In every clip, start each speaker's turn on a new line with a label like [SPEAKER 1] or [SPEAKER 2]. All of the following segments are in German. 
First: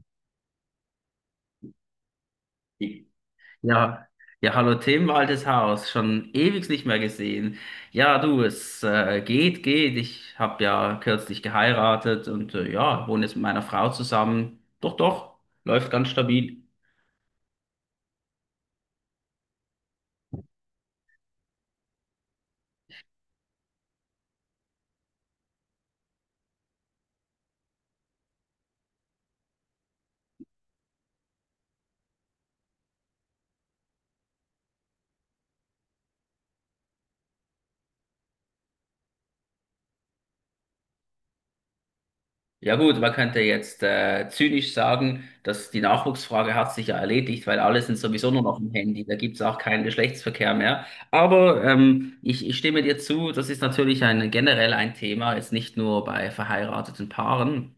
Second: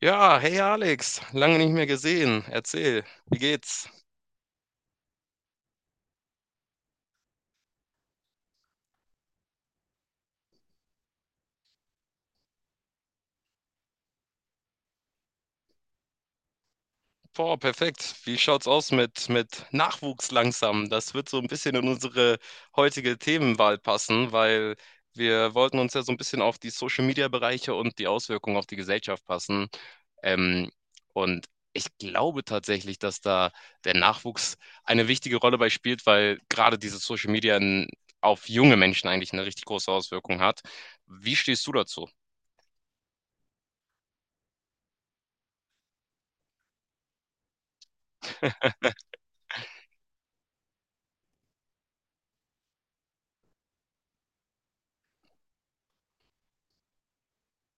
[SPEAKER 1] Ja, hey Alex, lange nicht mehr gesehen. Erzähl, wie geht's?
[SPEAKER 2] Ja, ja, hallo Tim, altes Haus, schon ewig nicht mehr gesehen. Ja, du, es geht, geht. Ich habe ja kürzlich geheiratet und ja, wohne jetzt mit meiner Frau zusammen. Doch, doch, läuft ganz stabil.
[SPEAKER 1] Boah, perfekt. Wie schaut's aus mit Nachwuchs langsam? Das wird so ein bisschen in unsere heutige Themenwahl passen, weil wir wollten uns ja so ein bisschen auf die Social-Media-Bereiche und die Auswirkungen auf die Gesellschaft passen. Ähm, und ich glaube tatsächlich, dass da der Nachwuchs eine wichtige Rolle bei spielt, weil gerade dieses Social-Media auf junge Menschen eigentlich eine richtig große Auswirkung hat. Wie stehst du dazu?
[SPEAKER 2] Ja gut, man könnte jetzt zynisch sagen, dass die Nachwuchsfrage hat sich ja erledigt, weil alle sind sowieso nur noch im Handy, da gibt's auch keinen Geschlechtsverkehr mehr. Aber ich stimme dir zu, das ist natürlich ein, generell ein Thema, jetzt nicht nur bei verheirateten Paaren.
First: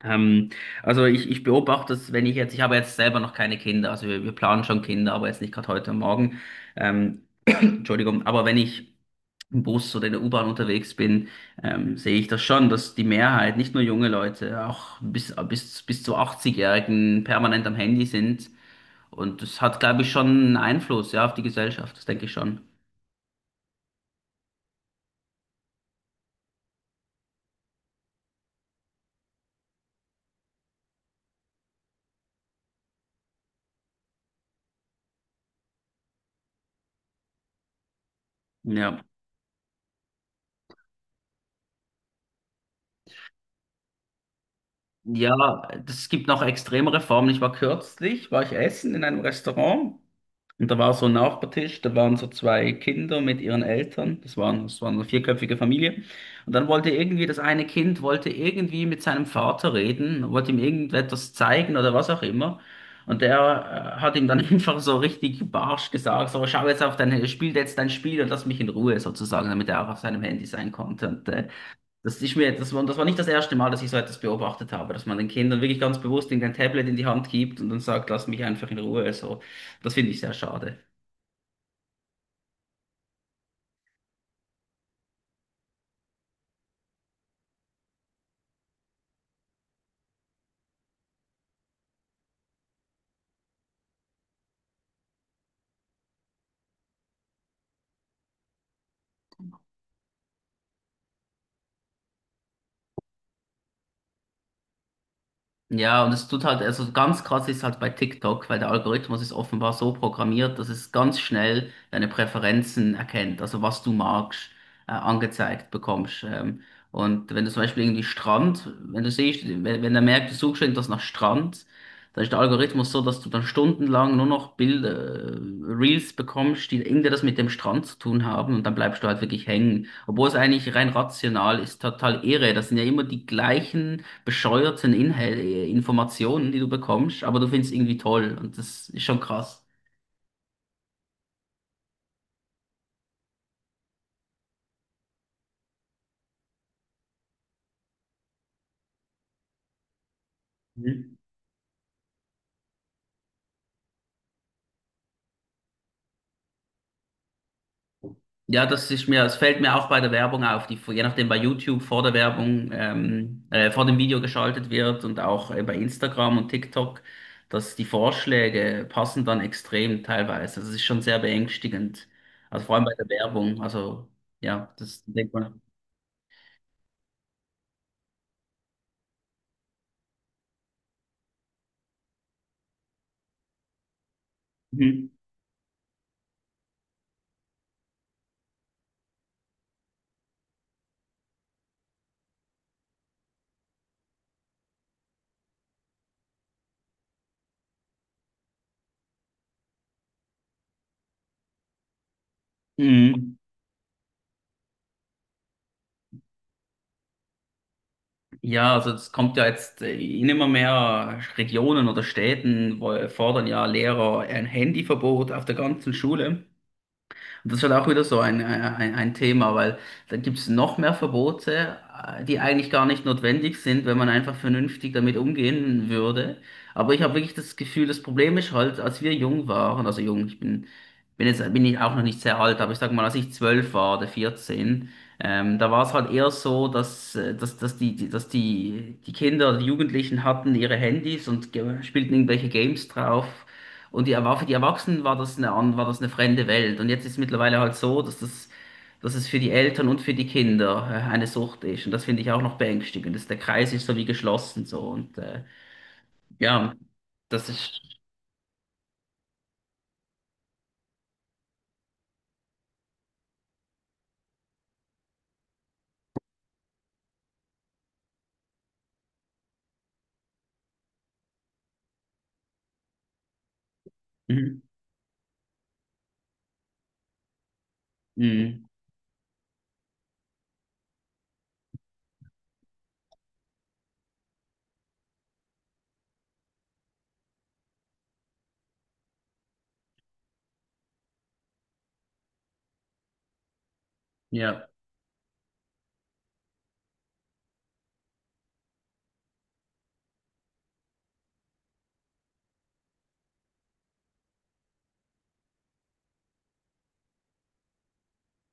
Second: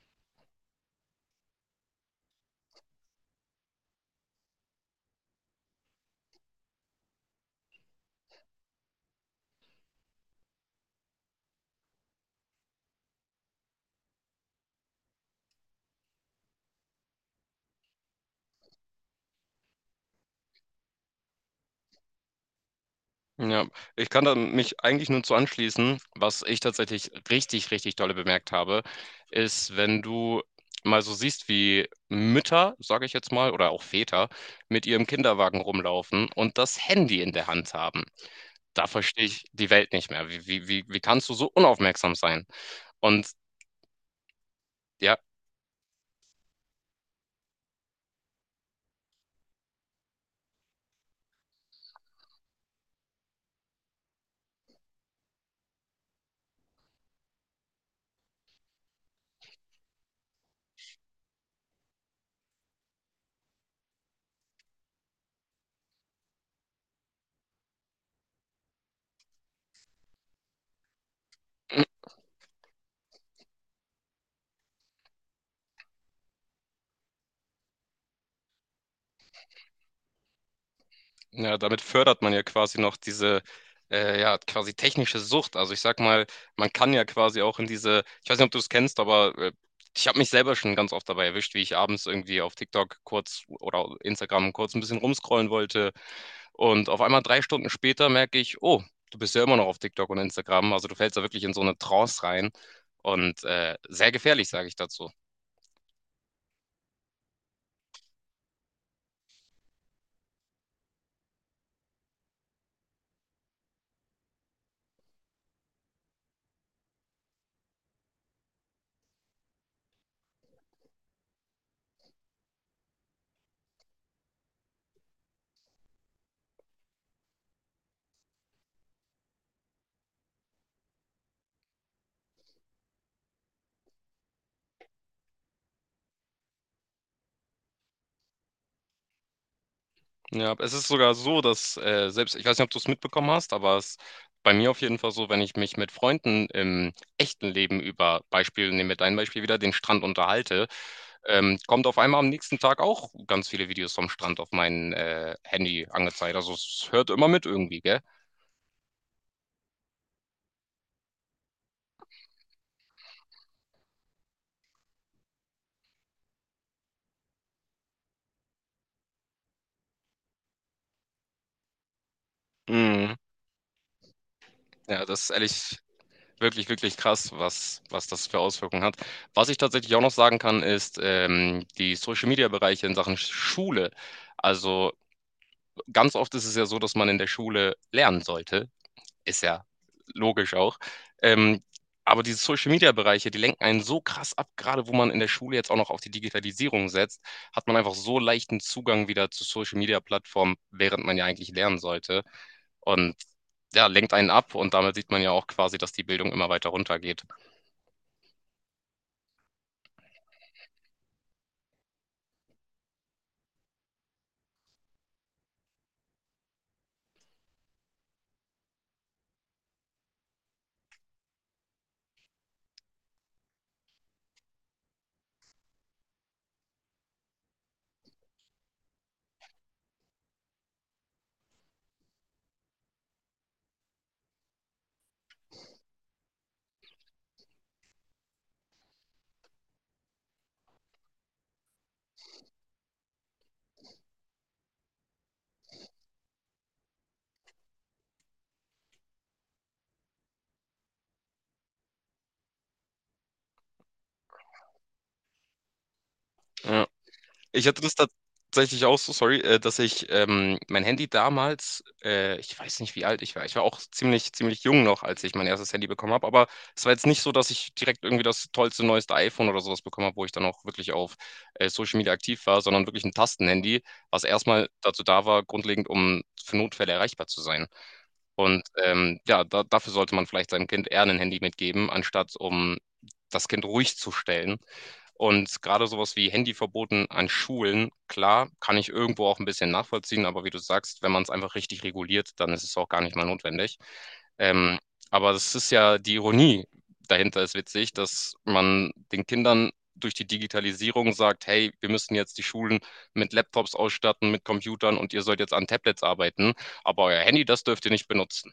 [SPEAKER 2] Ähm, also ich beobachte das, wenn ich jetzt, ich habe jetzt selber noch keine Kinder, also wir planen schon Kinder, aber jetzt nicht gerade heute und Morgen. Ähm, Entschuldigung, aber wenn ich im Bus oder in der U-Bahn unterwegs bin, sehe ich das schon, dass die Mehrheit, nicht nur junge Leute, auch bis zu 80-Jährigen permanent am Handy sind. Und das hat, glaube ich, schon einen Einfluss, ja, auf die Gesellschaft, das denke ich schon.
[SPEAKER 1] Ja, ich kann da mich eigentlich nur zu anschließen. Was ich tatsächlich richtig, richtig dolle bemerkt habe, ist, wenn du mal so siehst, wie Mütter, sage ich jetzt mal, oder auch Väter mit ihrem Kinderwagen rumlaufen und das Handy in der Hand haben. Da
[SPEAKER 2] Ja.
[SPEAKER 1] verstehe ich die Welt nicht mehr. Wie kannst du so unaufmerksam sein? Und ja,
[SPEAKER 2] Ja, es gibt noch extremere Formen. Ich war kürzlich, war ich essen in einem Restaurant. Und da war so ein Nachbartisch, da waren so zwei Kinder mit ihren Eltern, das waren, das war eine vierköpfige Familie. Und dann wollte irgendwie, das eine Kind wollte irgendwie mit seinem Vater reden, wollte ihm irgendetwas zeigen oder was auch immer. Und der hat ihm dann einfach so richtig barsch gesagt, so schau jetzt auf dein, spiel jetzt dein Spiel und lass mich in Ruhe sozusagen, damit er auch auf seinem Handy sein konnte. Und das ist mir, das war nicht das erste Mal, dass ich so etwas beobachtet habe, dass man den Kindern wirklich ganz bewusst irgendein Tablet in die Hand gibt und dann sagt, lass mich einfach in Ruhe, so. Das finde ich sehr schade.
[SPEAKER 1] Ja, damit fördert man ja quasi noch diese, ja, quasi technische Sucht. Also ich sag mal, man kann ja quasi auch in diese, ich weiß nicht, ob du es kennst, aber ich habe mich selber schon ganz oft dabei erwischt, wie ich abends irgendwie auf TikTok kurz oder Instagram kurz ein bisschen rumscrollen wollte. Und auf einmal drei Stunden später merke ich, oh, du bist ja immer noch auf TikTok und Instagram. Also du fällst da wirklich in so eine Trance rein. Und sehr gefährlich, sage ich dazu.
[SPEAKER 2] Ja, und es tut halt, also ganz krass ist halt bei TikTok, weil der Algorithmus ist offenbar so programmiert, dass es ganz schnell deine Präferenzen erkennt, also was du magst, angezeigt bekommst. Und wenn du zum Beispiel irgendwie Strand, wenn du siehst, wenn, wenn er merkt, du suchst irgendwas nach Strand, dann ist der Algorithmus so, dass du dann stundenlang nur noch Bilder, Reels bekommst, die irgendwie das mit dem Strand zu tun haben und dann bleibst du halt wirklich hängen. Obwohl es eigentlich rein rational ist, total irre. Das sind ja immer die gleichen bescheuerten Inhal Informationen, die du bekommst, aber du findest irgendwie toll und das ist schon krass.
[SPEAKER 1] Ja, es ist sogar so, dass selbst, ich weiß nicht, ob du es mitbekommen hast, aber es ist bei mir auf jeden Fall so, wenn ich mich mit Freunden im echten Leben über Beispiel, nehmen wir dein Beispiel wieder, den Strand unterhalte,
[SPEAKER 2] Mhm.
[SPEAKER 1] kommt auf einmal am nächsten Tag auch ganz viele Videos vom Strand auf mein Handy angezeigt. Also es hört immer mit irgendwie, gell?
[SPEAKER 2] Ja, das ist mir, es fällt mir auch bei der Werbung auf, die je nachdem bei YouTube vor der Werbung, vor dem Video geschaltet wird und auch bei Instagram und TikTok, dass die Vorschläge passen dann extrem teilweise. Das ist schon sehr beängstigend. Also vor allem bei der
[SPEAKER 1] Mhm.
[SPEAKER 2] Werbung. Also ja,
[SPEAKER 1] Ja,
[SPEAKER 2] das
[SPEAKER 1] das ist
[SPEAKER 2] denkt man.
[SPEAKER 1] ehrlich wirklich, wirklich krass, was das für Auswirkungen hat. Was ich tatsächlich auch noch sagen kann, ist die Social-Media-Bereiche in Sachen Schule. Also
[SPEAKER 2] Mhm.
[SPEAKER 1] ganz oft ist es ja so, dass man in der Schule lernen sollte. Ist ja logisch auch. Ähm, aber diese Social-Media-Bereiche, die lenken einen so krass ab, gerade wo man in der Schule jetzt auch noch auf die Digitalisierung setzt, hat man einfach so leichten Zugang wieder zu Social-Media-Plattformen, während man ja eigentlich lernen sollte. Und
[SPEAKER 2] Mhm.
[SPEAKER 1] ja, lenkt einen ab und damit sieht man ja auch quasi, dass die Bildung immer weiter runtergeht.
[SPEAKER 2] Ja, also es kommt ja jetzt in immer mehr Regionen oder Städten, wo fordern ja Lehrer ein Handyverbot auf der ganzen Schule. Und das ist halt auch wieder so ein, ein Thema, weil da gibt es noch mehr Verbote, die eigentlich gar nicht notwendig sind, wenn man einfach vernünftig damit umgehen würde. Aber ich habe wirklich das Gefühl, das Problem ist halt, als wir jung waren, also jung, ich bin, bin jetzt bin ich auch noch nicht sehr alt, aber ich sag mal, als ich zwölf war oder 14, da war es halt eher so, dass die Kinder, die Jugendlichen hatten ihre Handys und spielten irgendwelche Games drauf. Und die, war für die Erwachsenen war das war das eine fremde Welt. Und jetzt ist es mittlerweile halt so, dass es für die Eltern und für die Kinder eine Sucht ist. Und das finde ich auch noch beängstigend. Dass der Kreis ist so wie geschlossen so. Und ja,
[SPEAKER 1] Ja.
[SPEAKER 2] das
[SPEAKER 1] Ich hatte
[SPEAKER 2] ist.
[SPEAKER 1] das tatsächlich auch so, sorry, dass ich mein Handy damals, ich weiß nicht, wie alt ich war. Ich war auch ziemlich, ziemlich jung noch, als ich mein erstes Handy bekommen habe. Aber es war jetzt nicht so, dass ich direkt irgendwie das tollste, neueste iPhone oder sowas bekommen habe, wo ich dann auch wirklich auf Social Media aktiv war, sondern wirklich ein Tastenhandy, was
[SPEAKER 2] Mhm.
[SPEAKER 1] erstmal dazu da war, grundlegend, um für Notfälle erreichbar zu sein. Und
[SPEAKER 2] Mhm.
[SPEAKER 1] ja, da, dafür sollte man vielleicht seinem Kind eher ein Handy mitgeben, anstatt um das Kind ruhig zu stellen. Und gerade sowas wie Handyverboten an Schulen, klar, kann ich irgendwo auch ein bisschen nachvollziehen, aber wie du sagst, wenn man es einfach richtig reguliert, dann ist es auch gar nicht mal notwendig.
[SPEAKER 2] Ja.
[SPEAKER 1] Ähm, aber das ist ja die Ironie dahinter ist witzig, dass man den Kindern durch die Digitalisierung sagt, hey, wir müssen jetzt die Schulen mit Laptops ausstatten, mit Computern und ihr sollt jetzt an Tablets arbeiten, aber euer Handy, das dürft ihr nicht benutzen.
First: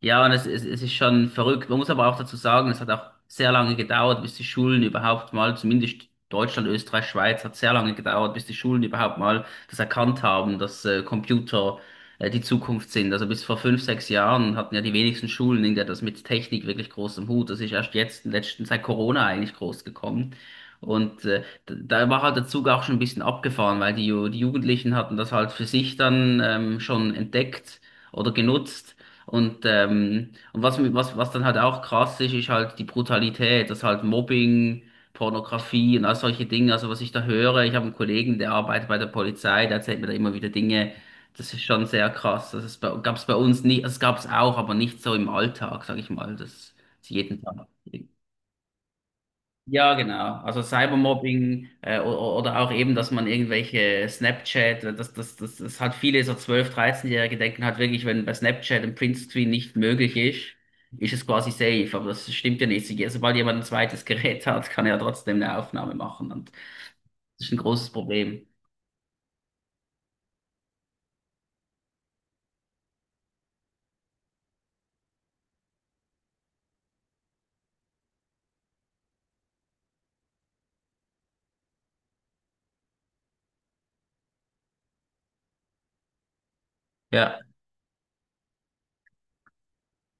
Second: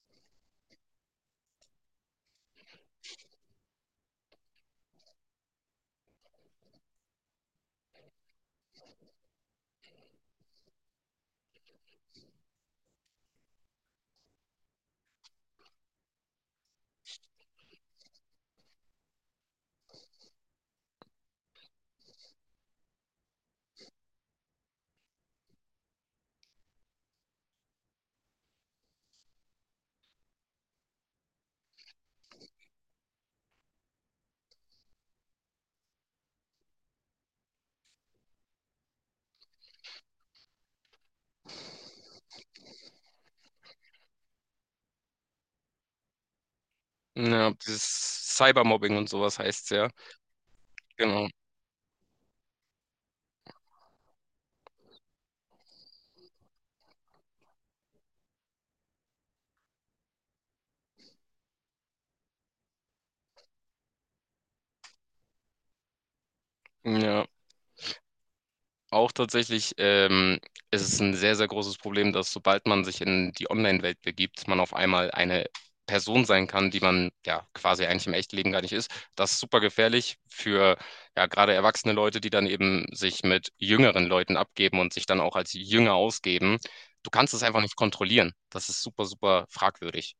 [SPEAKER 2] Ja, und es ist schon verrückt. Man muss aber auch dazu sagen, es hat auch sehr lange gedauert, bis die Schulen überhaupt mal, zumindest Deutschland, Österreich, Schweiz, hat sehr lange gedauert, bis die Schulen überhaupt mal das erkannt haben, dass Computer die Zukunft sind. Also bis vor fünf, sechs Jahren hatten ja die wenigsten Schulen irgendwie das mit Technik wirklich groß im Hut. Das ist erst jetzt, letzten, seit Corona eigentlich groß gekommen. Und da war halt der Zug auch schon ein bisschen abgefahren, weil die Jugendlichen hatten das halt für sich dann schon entdeckt oder genutzt. Und was, was, was dann halt auch krass ist, ist halt die Brutalität, das halt Mobbing, Pornografie und all solche Dinge. Also was ich da höre, ich habe einen Kollegen, der arbeitet bei der Polizei, der erzählt mir da immer wieder Dinge. Das ist schon sehr krass. Das gab es bei uns nicht, das gab es auch, aber nicht so im Alltag, sag ich mal. Das ist jeden
[SPEAKER 1] Ja,
[SPEAKER 2] Tag.
[SPEAKER 1] dieses Cybermobbing und sowas heißt es ja.
[SPEAKER 2] Ja, genau. Also
[SPEAKER 1] Genau.
[SPEAKER 2] Cybermobbing oder auch eben, dass man irgendwelche Snapchat, das hat viele so zwölf, 13-Jährige denken halt wirklich, wenn bei Snapchat ein Printscreen nicht möglich ist, ist es quasi safe. Aber das stimmt ja nicht. Sobald jemand ein zweites Gerät hat, kann er ja trotzdem eine Aufnahme machen. Und
[SPEAKER 1] Ja,
[SPEAKER 2] das ist ein großes Problem.
[SPEAKER 1] auch tatsächlich, ist es ein sehr, sehr großes Problem, dass sobald man sich in die Online-Welt begibt, man auf einmal eine Person sein kann, die man ja quasi eigentlich im echten Leben gar nicht ist. Das ist super gefährlich für ja gerade erwachsene Leute, die dann eben sich mit jüngeren Leuten abgeben und sich dann auch als Jünger ausgeben. Du kannst
[SPEAKER 2] Ja.
[SPEAKER 1] es einfach nicht kontrollieren. Das ist super, super fragwürdig.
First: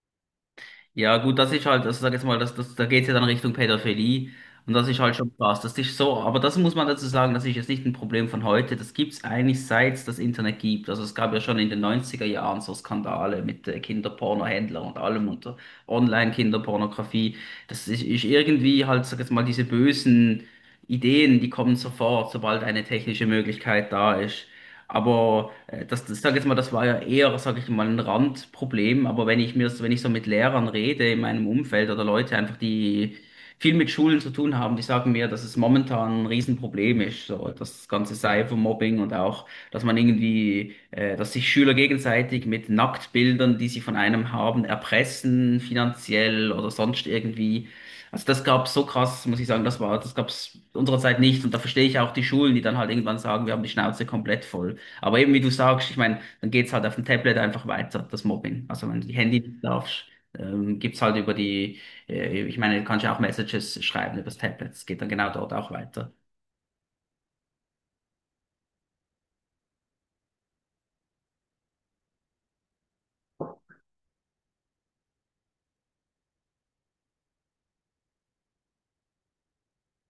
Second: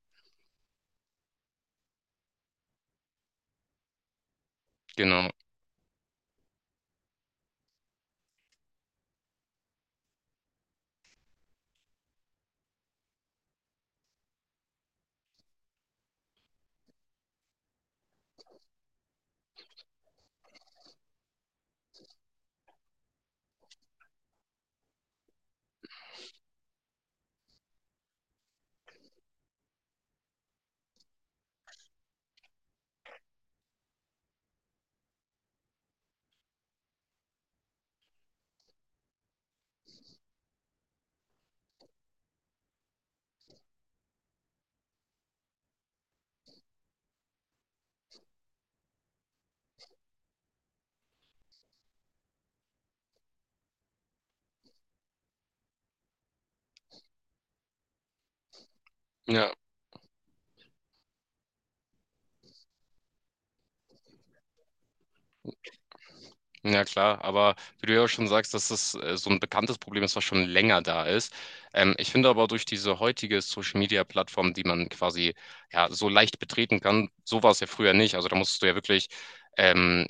[SPEAKER 2] Ja, gut, das ist halt, also sag jetzt mal, da geht's ja dann Richtung Pädophilie und das ist halt
[SPEAKER 1] Genau.
[SPEAKER 2] schon krass. Das ist so, aber das muss man dazu sagen, das ist jetzt nicht ein Problem von heute. Das gibt's eigentlich seit es das Internet gibt. Also es gab ja schon in den neunziger Jahren so Skandale mit Kinderpornohändlern und allem und Online-Kinderpornografie. Das ist, ist irgendwie halt, sag jetzt mal, diese bösen Ideen, die kommen sofort, sobald eine technische Möglichkeit da ist. Aber das sage jetzt mal, das war ja eher, sage ich mal, ein Randproblem. Aber wenn ich mir, wenn ich so mit Lehrern rede in meinem Umfeld oder Leute einfach, die viel mit Schulen zu tun haben, die sagen mir, dass es momentan ein Riesenproblem ist, so das ganze Cybermobbing und auch, dass man irgendwie, dass sich Schüler gegenseitig mit Nacktbildern, die sie von einem haben, erpressen, finanziell oder sonst irgendwie. Also das gab's so krass, muss ich sagen, das war, das gab's unserer Zeit nicht. Und da verstehe ich auch die Schulen, die dann halt irgendwann sagen, wir haben die Schnauze komplett voll. Aber eben, wie du sagst, ich meine, dann geht's halt auf dem Tablet einfach weiter, das Mobbing. Also wenn du die Handy
[SPEAKER 1] Ja.
[SPEAKER 2] nicht darfst, gibt's halt über die, ich meine, du kannst ja auch Messages schreiben über das Tablet. Es geht dann genau dort auch weiter.
[SPEAKER 1] Ja klar, aber wie du ja auch schon sagst, dass das so ein bekanntes Problem ist, was schon länger da ist. Ich finde aber durch diese heutige Social-Media-Plattform, die man quasi ja so leicht betreten kann, so war es ja früher nicht. Also da musstest du ja wirklich ähm,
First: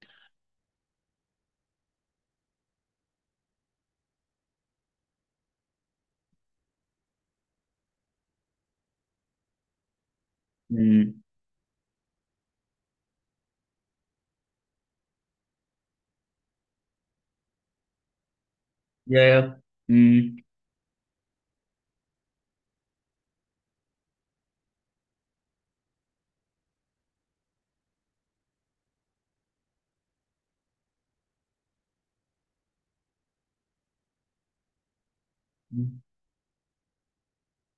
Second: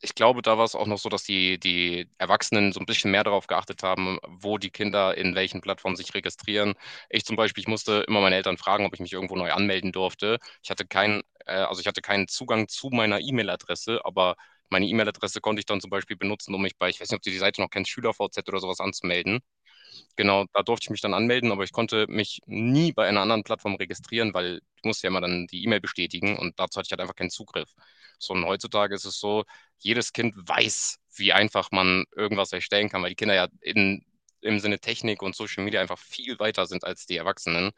[SPEAKER 1] ich glaube, da war es auch noch so, dass die Erwachsenen so ein bisschen mehr darauf geachtet haben, wo die Kinder in welchen Plattformen sich registrieren. Ich zum Beispiel, ich musste immer meine Eltern fragen, ob ich mich irgendwo neu anmelden durfte. Ich hatte
[SPEAKER 2] Mhm.
[SPEAKER 1] keinen, also ich hatte keinen Zugang zu meiner E-Mail-Adresse, aber meine E-Mail-Adresse konnte ich dann zum Beispiel benutzen, um mich bei, ich weiß nicht, ob du die Seite noch kennst, SchülerVZ oder sowas
[SPEAKER 2] Ja,
[SPEAKER 1] anzumelden.
[SPEAKER 2] ja. Mhm.
[SPEAKER 1] Genau, da durfte ich mich dann anmelden, aber ich konnte mich nie bei einer anderen Plattform registrieren, weil ich musste ja immer dann die E-Mail bestätigen und dazu hatte ich halt einfach keinen Zugriff. So, und heutzutage ist es so, jedes Kind weiß, wie einfach man irgendwas erstellen kann, weil die Kinder ja in, im Sinne Technik und Social Media einfach viel weiter sind als die Erwachsenen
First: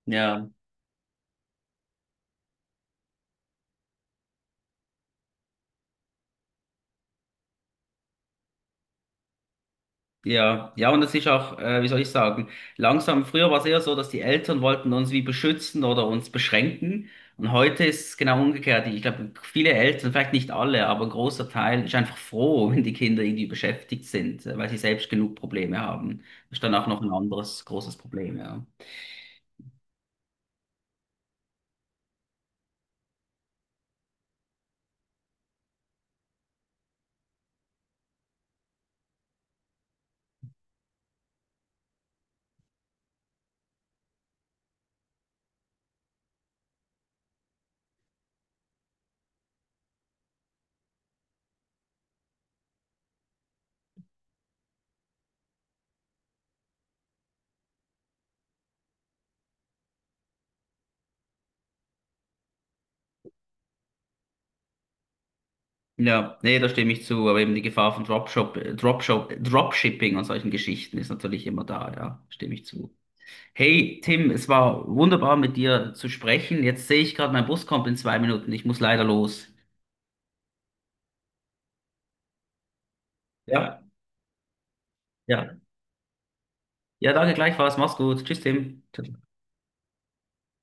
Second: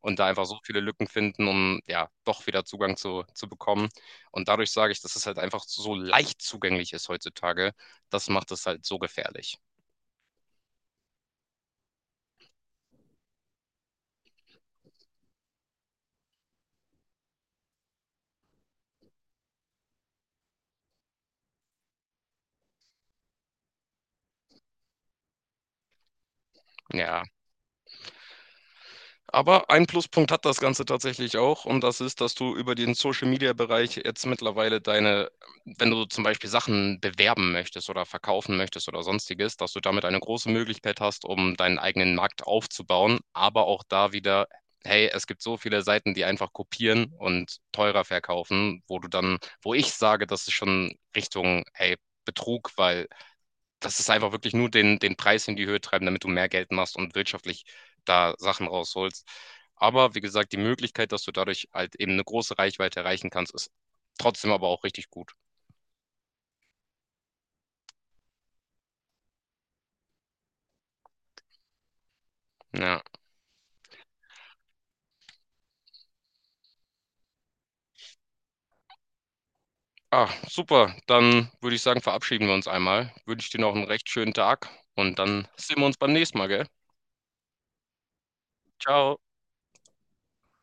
[SPEAKER 1] und da einfach
[SPEAKER 2] Ja.
[SPEAKER 1] so viele Lücken finden, um ja doch wieder Zugang zu bekommen. Und dadurch sage ich, dass es halt einfach so leicht zugänglich ist heutzutage. Das macht es halt so gefährlich.
[SPEAKER 2] Ja, ja, und es ist auch, wie soll ich sagen, langsam, früher war es eher so, dass die Eltern wollten uns wie beschützen oder uns beschränken. Und heute ist es genau umgekehrt. Ich glaube, viele Eltern, vielleicht nicht alle, aber ein großer Teil ist einfach froh, wenn die Kinder irgendwie beschäftigt sind, weil sie selbst genug Probleme haben. Das ist dann auch noch ein
[SPEAKER 1] Ja.
[SPEAKER 2] anderes großes Problem, ja.
[SPEAKER 1] Aber ein Pluspunkt hat das Ganze tatsächlich auch und das ist, dass du über den Social-Media-Bereich jetzt mittlerweile deine, wenn du zum Beispiel Sachen bewerben möchtest oder verkaufen möchtest oder sonstiges, dass du damit eine große Möglichkeit hast, um deinen eigenen Markt aufzubauen, aber auch da wieder, hey, es gibt so viele Seiten, die einfach kopieren und teurer verkaufen, wo du dann, wo ich sage, das ist schon Richtung, hey, Betrug, weil das ist einfach wirklich nur den Preis in die Höhe treiben, damit du mehr Geld machst und wirtschaftlich da Sachen rausholst. Aber wie gesagt, die Möglichkeit, dass du dadurch halt eben eine große Reichweite erreichen kannst, ist trotzdem aber auch richtig gut.
[SPEAKER 2] Ja, nee, da stimme ich zu. Aber eben die Gefahr von Dropshipping und solchen Geschichten ist natürlich immer da, ja, stimme ich zu.
[SPEAKER 1] Ja.
[SPEAKER 2] Hey Tim, es war wunderbar mit dir zu sprechen. Jetzt sehe ich gerade, mein Bus kommt in zwei Minuten. Ich muss leider los.
[SPEAKER 1] Ah, super. Dann würde ich sagen, verabschieden wir uns einmal. Wünsche dir noch
[SPEAKER 2] Ja,
[SPEAKER 1] einen recht schönen Tag und dann
[SPEAKER 2] ja.
[SPEAKER 1] sehen wir uns beim nächsten Mal, gell?
[SPEAKER 2] Ja, danke gleichfalls. Mach's gut. Tschüss, Tim. Ciao.
[SPEAKER 1] Ciao.